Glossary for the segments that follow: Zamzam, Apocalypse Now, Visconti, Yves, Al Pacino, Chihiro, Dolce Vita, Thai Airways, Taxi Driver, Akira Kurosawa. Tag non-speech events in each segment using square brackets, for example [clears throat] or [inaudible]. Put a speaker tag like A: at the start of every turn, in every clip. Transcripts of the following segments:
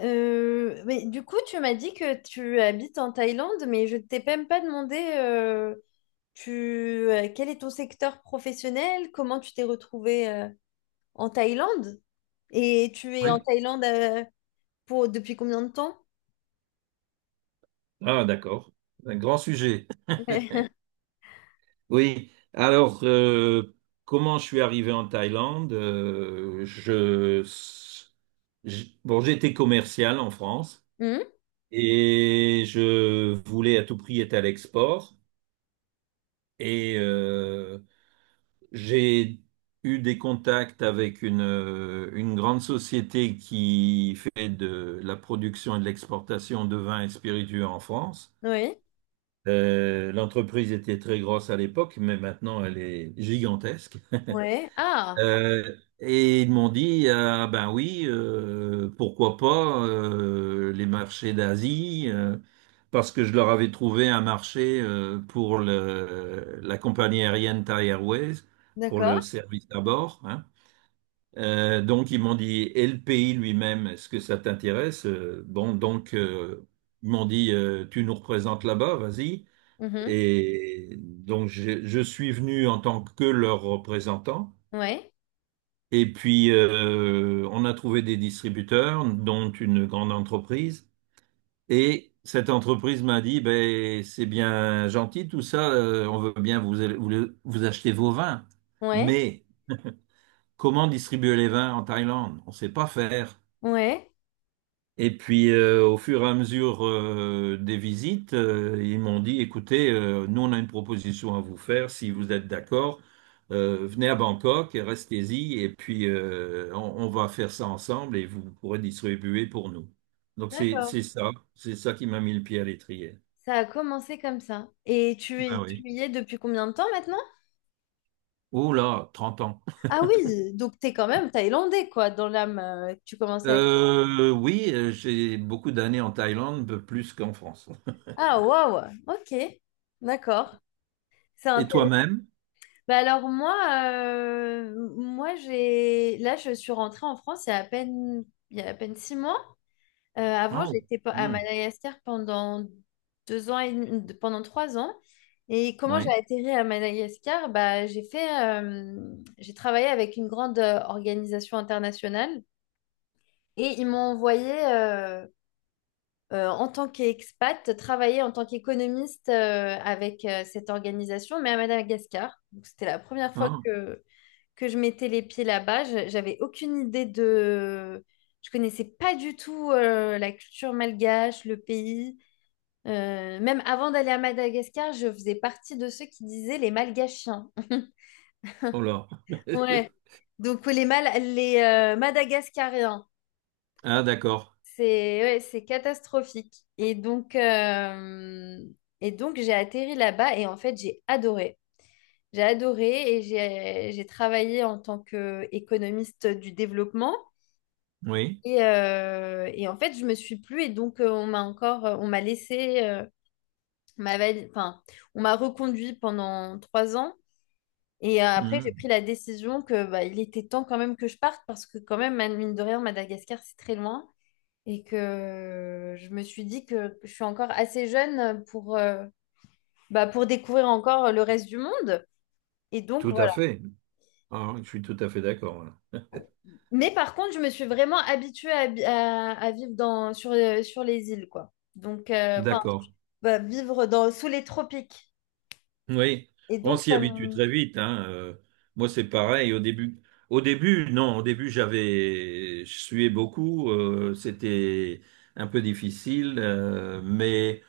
A: Mais du coup, tu m'as dit que tu habites en Thaïlande, mais je ne t'ai même pas demandé tu, quel est ton secteur professionnel, comment tu t'es retrouvé en Thaïlande et tu es en
B: Oui.
A: Thaïlande pour depuis combien de temps?
B: Ah, d'accord. Un grand sujet.
A: [laughs]
B: Oui. Alors, comment je suis arrivé en Thaïlande? Bon, j'étais commercial en France
A: Hmm.
B: et je voulais à tout prix être à l'export. Et j'ai eu des contacts avec une grande société qui fait de la production et de l'exportation de vins et spiritueux en France.
A: Oui,
B: L'entreprise était très grosse à l'époque, mais maintenant elle est gigantesque. [laughs]
A: ouais. Ah,
B: Et ils m'ont dit, ah ben oui, pourquoi pas les marchés d'Asie, parce que je leur avais trouvé un marché pour la compagnie aérienne Thai Airways, pour le
A: d'accord.
B: service à bord, hein. Donc ils m'ont dit, et le pays lui-même, est-ce que ça t'intéresse? Bon, donc ils m'ont dit, tu nous représentes là-bas, vas-y.
A: Mhm.
B: Et donc, je suis venu en tant que leur représentant.
A: Ouais,
B: Et puis, on a trouvé des distributeurs, dont une grande entreprise. Et cette entreprise m'a dit, ben, c'est bien gentil tout ça, on veut bien vous acheter vos vins.
A: ouais,
B: Mais comment distribuer les vins en Thaïlande? On sait pas faire.
A: ouais.
B: Et puis, au fur et à mesure des visites, ils m'ont dit, écoutez, nous, on a une proposition à vous faire. Si vous êtes d'accord, venez à Bangkok, et restez-y, et puis on va faire ça ensemble et vous pourrez distribuer pour nous. Donc,
A: D'accord.
B: c'est ça. C'est ça qui m'a mis le pied à l'étrier.
A: Ça a commencé comme ça. Et
B: Ah
A: tu
B: oui.
A: y es depuis combien de temps maintenant?
B: Oh là, 30 ans.
A: Ah oui, donc t'es quand même thaïlandais, quoi, dans l'âme. Tu commences à être...
B: Oui, j'ai beaucoup d'années en Thaïlande, peu plus qu'en France.
A: Ah, waouh, ok, d'accord. C'est
B: Et
A: intéressant.
B: toi-même?
A: Bah alors moi, moi j'ai... Là, je suis rentrée en France il y a à peine, il y a à peine 6 mois. Avant,
B: Ah,
A: à
B: hmm,
A: Madagascar pendant deux ans et demi- de- pendant 3 ans. Et comment j'ai
B: oui.
A: atterri à Madagascar? Bah, j'ai travaillé avec une grande organisation internationale et ils m'ont envoyé en tant qu'expat, travailler en tant qu'économiste avec cette organisation, mais à Madagascar. Donc, c'était la première fois
B: Ah,
A: que je mettais les pieds là-bas. J'avais aucune idée de... Je connaissais pas du tout la culture malgache, le pays. Même avant d'aller à Madagascar, je faisais partie de ceux qui disaient les malgachiens. [laughs]
B: oh là.
A: Ouais. Donc les Madagascariens.
B: Ah, d'accord.
A: C'est ouais, c'est catastrophique. Et donc j'ai atterri là-bas et en fait, j'ai adoré. J'ai adoré et j'ai travaillé en tant qu'économiste du développement.
B: Oui,
A: Et en fait, je me suis plu et donc on m'a encore, on m'a laissé, on m'a vali- enfin, on m'a reconduit pendant 3 ans. Et après, j'ai
B: hmm,
A: pris la décision que bah, il était temps quand même que je parte parce que quand même, mine de rien, Madagascar, c'est très loin. Et que je me suis dit que je suis encore assez jeune pour, bah, pour découvrir encore le reste du monde. Et donc
B: tout à
A: voilà.
B: fait. Ah, je suis tout à fait d'accord, là.
A: Mais par contre, je me suis vraiment habituée à, à vivre dans, sur, sur les îles, quoi. Donc, enfin,
B: D'accord.
A: bah, vivre dans, sous les tropiques.
B: Oui,
A: Et
B: on
A: donc,
B: s'y
A: ça
B: habitue
A: me...
B: très vite, hein. Moi, c'est pareil. Au début, non, au début, je suais beaucoup. C'était un peu difficile, mais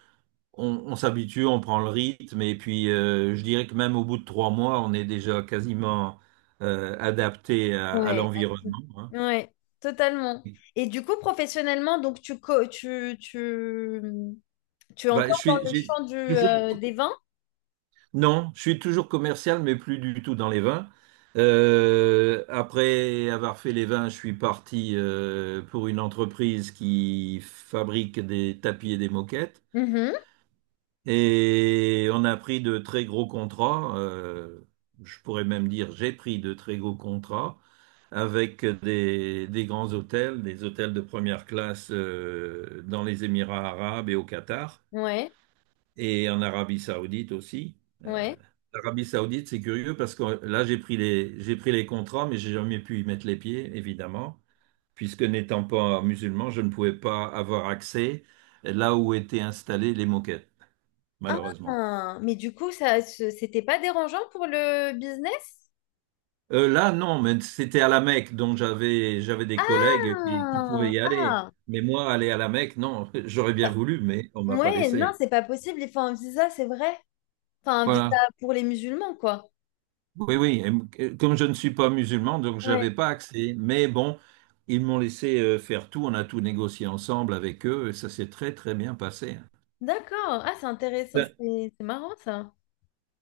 B: on s'habitue, on prend le rythme. Et puis, je dirais que même au bout de 3 mois, on est déjà quasiment adapté à
A: Ouais, active.
B: l'environnement, hein.
A: Ouais, totalement. Et du coup, professionnellement, donc tu, co- tu es
B: Bah, je
A: encore dans
B: suis,
A: le
B: j'ai
A: champ
B: toujours
A: des vins?
B: non, je suis toujours commercial, mais plus du tout dans les vins. Après avoir fait les vins, je suis parti pour une entreprise qui fabrique des tapis et des moquettes.
A: Mhm.
B: Et on a pris de très gros contrats. Je pourrais même dire, j'ai pris de très gros contrats avec des grands hôtels, des hôtels de première classe dans les Émirats arabes et au Qatar
A: Ouais,
B: et en Arabie saoudite aussi. Euh,
A: ouais.
B: L'Arabie Saoudite, c'est curieux parce que là, j'ai pris les contrats, mais j'ai jamais pu y mettre les pieds, évidemment, puisque n'étant pas musulman, je ne pouvais pas avoir accès là où étaient installées les moquettes, malheureusement.
A: Ah, mais du coup, c'était pas dérangeant pour le business?
B: Là, non, mais c'était à la Mecque, donc j'avais des collègues qui pouvaient
A: Ah,
B: y aller.
A: ah,
B: Mais moi, aller à la Mecque, non, [laughs] j'aurais bien voulu, mais on m'a pas
A: ouais, non,
B: laissé.
A: c'est pas possible. Il faut un visa, c'est vrai. Enfin, un visa
B: Voilà.
A: pour les musulmans, quoi.
B: Oui, oui, et comme je ne suis pas musulman, donc
A: Ouais,
B: j'avais pas accès. Mais bon, ils m'ont laissé faire tout, on a tout négocié ensemble avec eux, et ça s'est très très bien passé, hein.
A: d'accord. Ah, c'est intéressant.
B: C'est Un
A: C'est marrant, ça.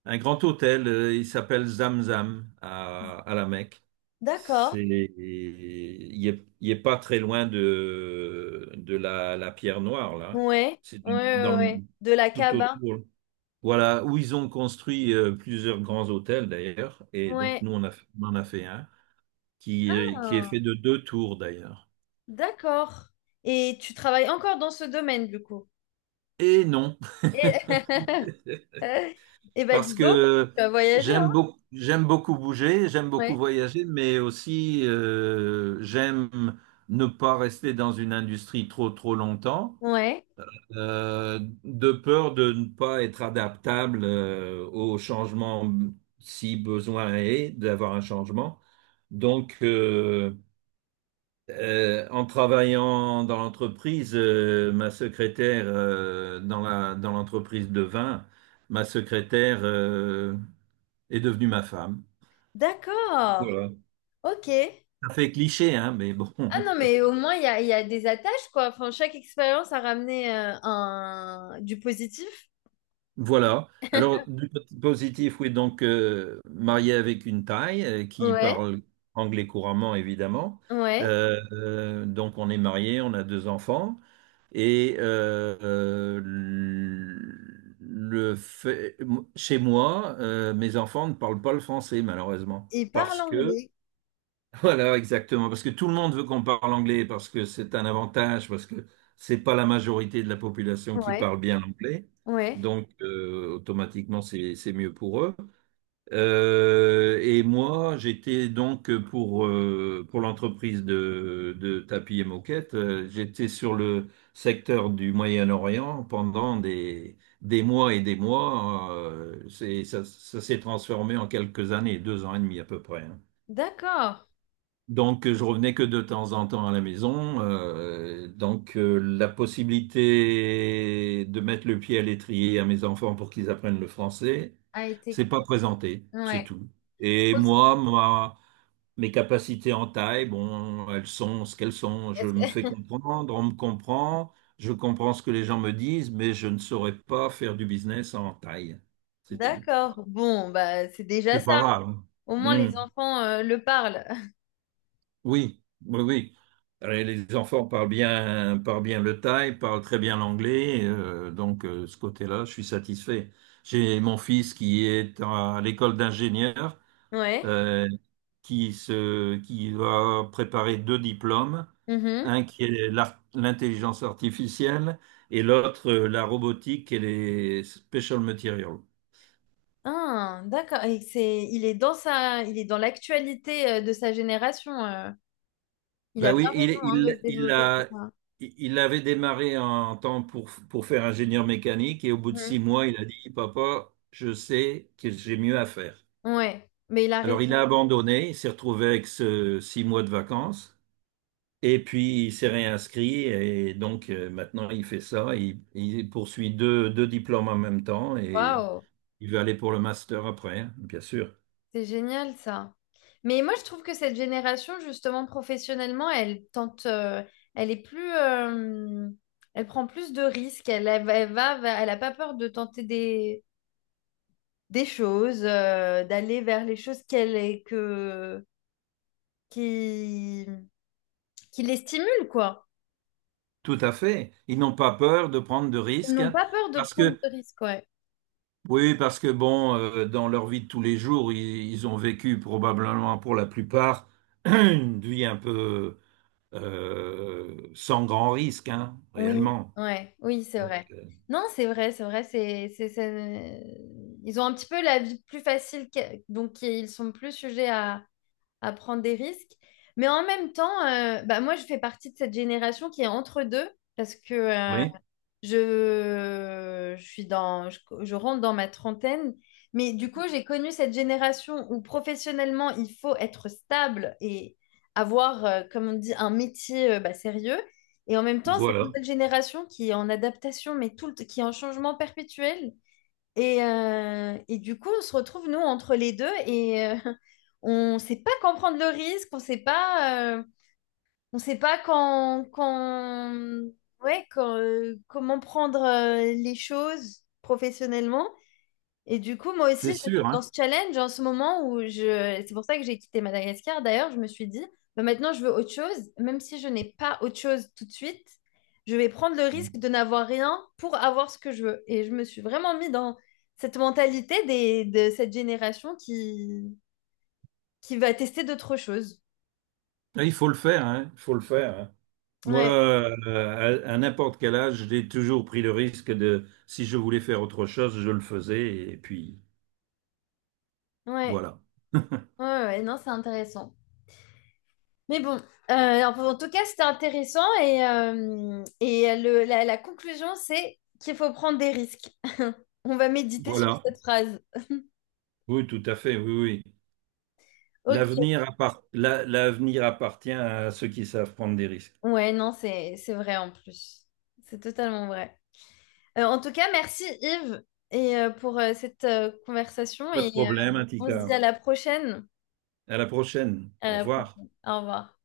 B: un grand hôtel, il s'appelle Zamzam à la Mecque.
A: D'accord.
B: Il est pas très loin de la Pierre Noire, là.
A: Ouais,
B: C'est
A: ouais, ouais.
B: dans le-
A: Ouais. De la
B: Tout
A: Kaaba.
B: autour. Voilà, où ils ont construit plusieurs grands hôtels d'ailleurs, et donc
A: Ouais.
B: nous on en a fait un, qui est
A: Ah,
B: fait de deux tours d'ailleurs.
A: d'accord. Et tu travailles encore dans ce domaine, du coup.
B: Et non,
A: Et, [laughs] eh ben,
B: parce
A: dis donc,
B: que
A: tu vas voyager, hein?
B: j'aime beaucoup bouger, j'aime beaucoup
A: Ouais.
B: voyager, mais aussi j'aime ne pas rester dans une industrie trop trop longtemps,
A: Ouais.
B: de peur de ne pas être adaptable au changement si besoin est d'avoir un changement. Donc, en travaillant dans l'entreprise, ma secrétaire, dans l'entreprise de vin, ma secrétaire, est devenue ma femme.
A: D'accord.
B: Voilà.
A: Ok.
B: Ça fait cliché, hein, mais bon.
A: Ah
B: [laughs]
A: non, mais au moins, il y a des attaches, quoi. Enfin, chaque expérience a ramené un... du positif.
B: Voilà. Alors, du côté positif, oui, donc mariée avec une Thaï qui
A: Ouais,
B: parle anglais couramment, évidemment.
A: ouais.
B: Donc, on est mariés, on a deux enfants. Et le fait- chez moi, mes enfants ne parlent pas le français, malheureusement.
A: Il parle
B: Parce que,
A: anglais.
B: [laughs] voilà, exactement, parce que tout le monde veut qu'on parle anglais, parce que c'est un avantage, parce que c'est pas la majorité de la population qui
A: Ouais,
B: parle bien l'anglais.
A: ouais.
B: Donc, automatiquement, c'est mieux pour eux. Et moi, j'étais donc pour l'entreprise de tapis et moquettes, j'étais sur le secteur du Moyen-Orient pendant des mois et des mois. Ça s'est transformé en quelques années, 2 ans et demi à peu près, hein.
A: D'accord.
B: Donc, je revenais que de temps en temps à la maison. Donc, la possibilité de mettre le pied à l'étrier à mes enfants pour qu'ils apprennent le français,
A: A été.
B: c'est pas présenté, c'est
A: Ouais.
B: tout. Et moi, mes capacités en taille, bon, elles sont ce qu'elles sont. Je
A: Est-ce
B: me fais
A: que...
B: comprendre, on me comprend, je comprends ce que les gens me disent, mais je ne saurais pas faire du business en taille,
A: [laughs]
B: c'est tout. Voilà.
A: D'accord. Bon, bah, c'est déjà
B: C'est
A: ça.
B: pas grave, hein.
A: Au moins, les
B: Hmm.
A: enfants le parlent. [laughs]
B: Oui, oui, oui. Et les enfants parlent bien le thaï, parlent très bien l'anglais, donc ce côté-là, je suis satisfait. J'ai mon fils qui est à l'école d'ingénieur,
A: Ouais.
B: euh, qui va préparer deux diplômes,
A: Mhm.
B: un qui est l'intelligence artificielle et l'autre la robotique et les special materials.
A: Ah, d'accord. Et c'est, il est dans sa, il est dans l'actualité de sa génération. Il
B: Ben
A: a bien
B: oui,
A: raison hein, de se développer pour ça.
B: il avait démarré en temps pour faire ingénieur mécanique et au bout de six
A: Mm.
B: mois, il a dit, Papa, je sais que j'ai mieux à faire.
A: Ouais, mais il a
B: Alors
A: raison.
B: il a abandonné, il s'est retrouvé avec ce 6 mois de vacances et puis il s'est réinscrit et donc maintenant il fait ça, il poursuit deux diplômes en même temps et
A: Waouh,
B: il veut aller pour le master après, hein, bien sûr.
A: c'est génial ça. Mais moi, je trouve que cette génération, justement, professionnellement, elle tente, elle est plus, euh, elle prend plus de risques. Elle elle a pas peur de tenter des choses, d'aller vers les choses qu'elle est que qui, qui les stimulent, quoi.
B: Tout à fait. Ils n'ont pas peur de prendre de
A: Ils
B: risques.
A: n'ont pas peur de
B: Parce
A: prendre
B: que
A: de risques, ouais.
B: Oui, parce que bon, dans leur vie de tous les jours, ils ont vécu probablement pour la plupart [clears throat] une vie un peu sans grand risque, hein,
A: Oui,
B: réellement.
A: ouais, oui, c'est
B: Donc,
A: vrai. Non, c'est vrai, c'est vrai, c'est- Ils ont un petit peu la vie plus facile, que... donc ils sont plus sujets à prendre des risques. Mais en même temps, bah, moi, je fais partie de cette génération qui est entre deux, parce que
B: oui,
A: je rentre dans ma trentaine, mais du coup, j'ai connu cette génération où professionnellement, il faut être stable et avoir, comme on dit, un métier bah, sérieux. Et en même temps, cette
B: voilà,
A: nouvelle génération qui est en adaptation, qui est en changement perpétuel. Et du coup, on se retrouve, nous, entre les deux et [laughs] on ne sait pas comprendre le risque, on ne sait pas. On sait pas quand, quand, ouais, Quand, comment prendre les choses professionnellement. Et du coup, moi aussi,
B: c'est
A: je suis
B: sûr,
A: dans
B: hein.
A: ce challenge en ce moment où je... C'est pour ça que j'ai quitté Madagascar. D'ailleurs, je me suis dit, bah, maintenant, je veux autre chose. Même si je n'ai pas autre chose tout de suite, je vais prendre le risque de n'avoir rien pour avoir ce que je veux. Et je me suis vraiment mis dans cette mentalité des... de cette génération qui va tester d'autres choses.
B: Ah, il faut le faire, hein, il faut le faire, hein. Moi,
A: Ouais,
B: à n'importe quel âge, j'ai toujours pris le risque de, si je voulais faire autre chose, je le faisais, et puis
A: ouais,
B: voilà.
A: ouais, non, c'est intéressant. Mais bon, euh, en tout cas, c'était intéressant et, la, la conclusion, c'est qu'il faut prendre des risques. [laughs] On va méditer sur
B: Voilà.
A: cette phrase.
B: Oui, tout à fait, oui, oui.
A: Ok.
B: L'avenir appartient à ceux qui savent prendre des risques.
A: Ouais, non, c'est vrai en plus. C'est totalement vrai. En tout cas, merci Yves et pour cette conversation
B: Pas de
A: et
B: problème,
A: on se dit
B: Antika.
A: à la prochaine.
B: À la prochaine.
A: À
B: Au
A: la
B: revoir.
A: prochaine. Au revoir.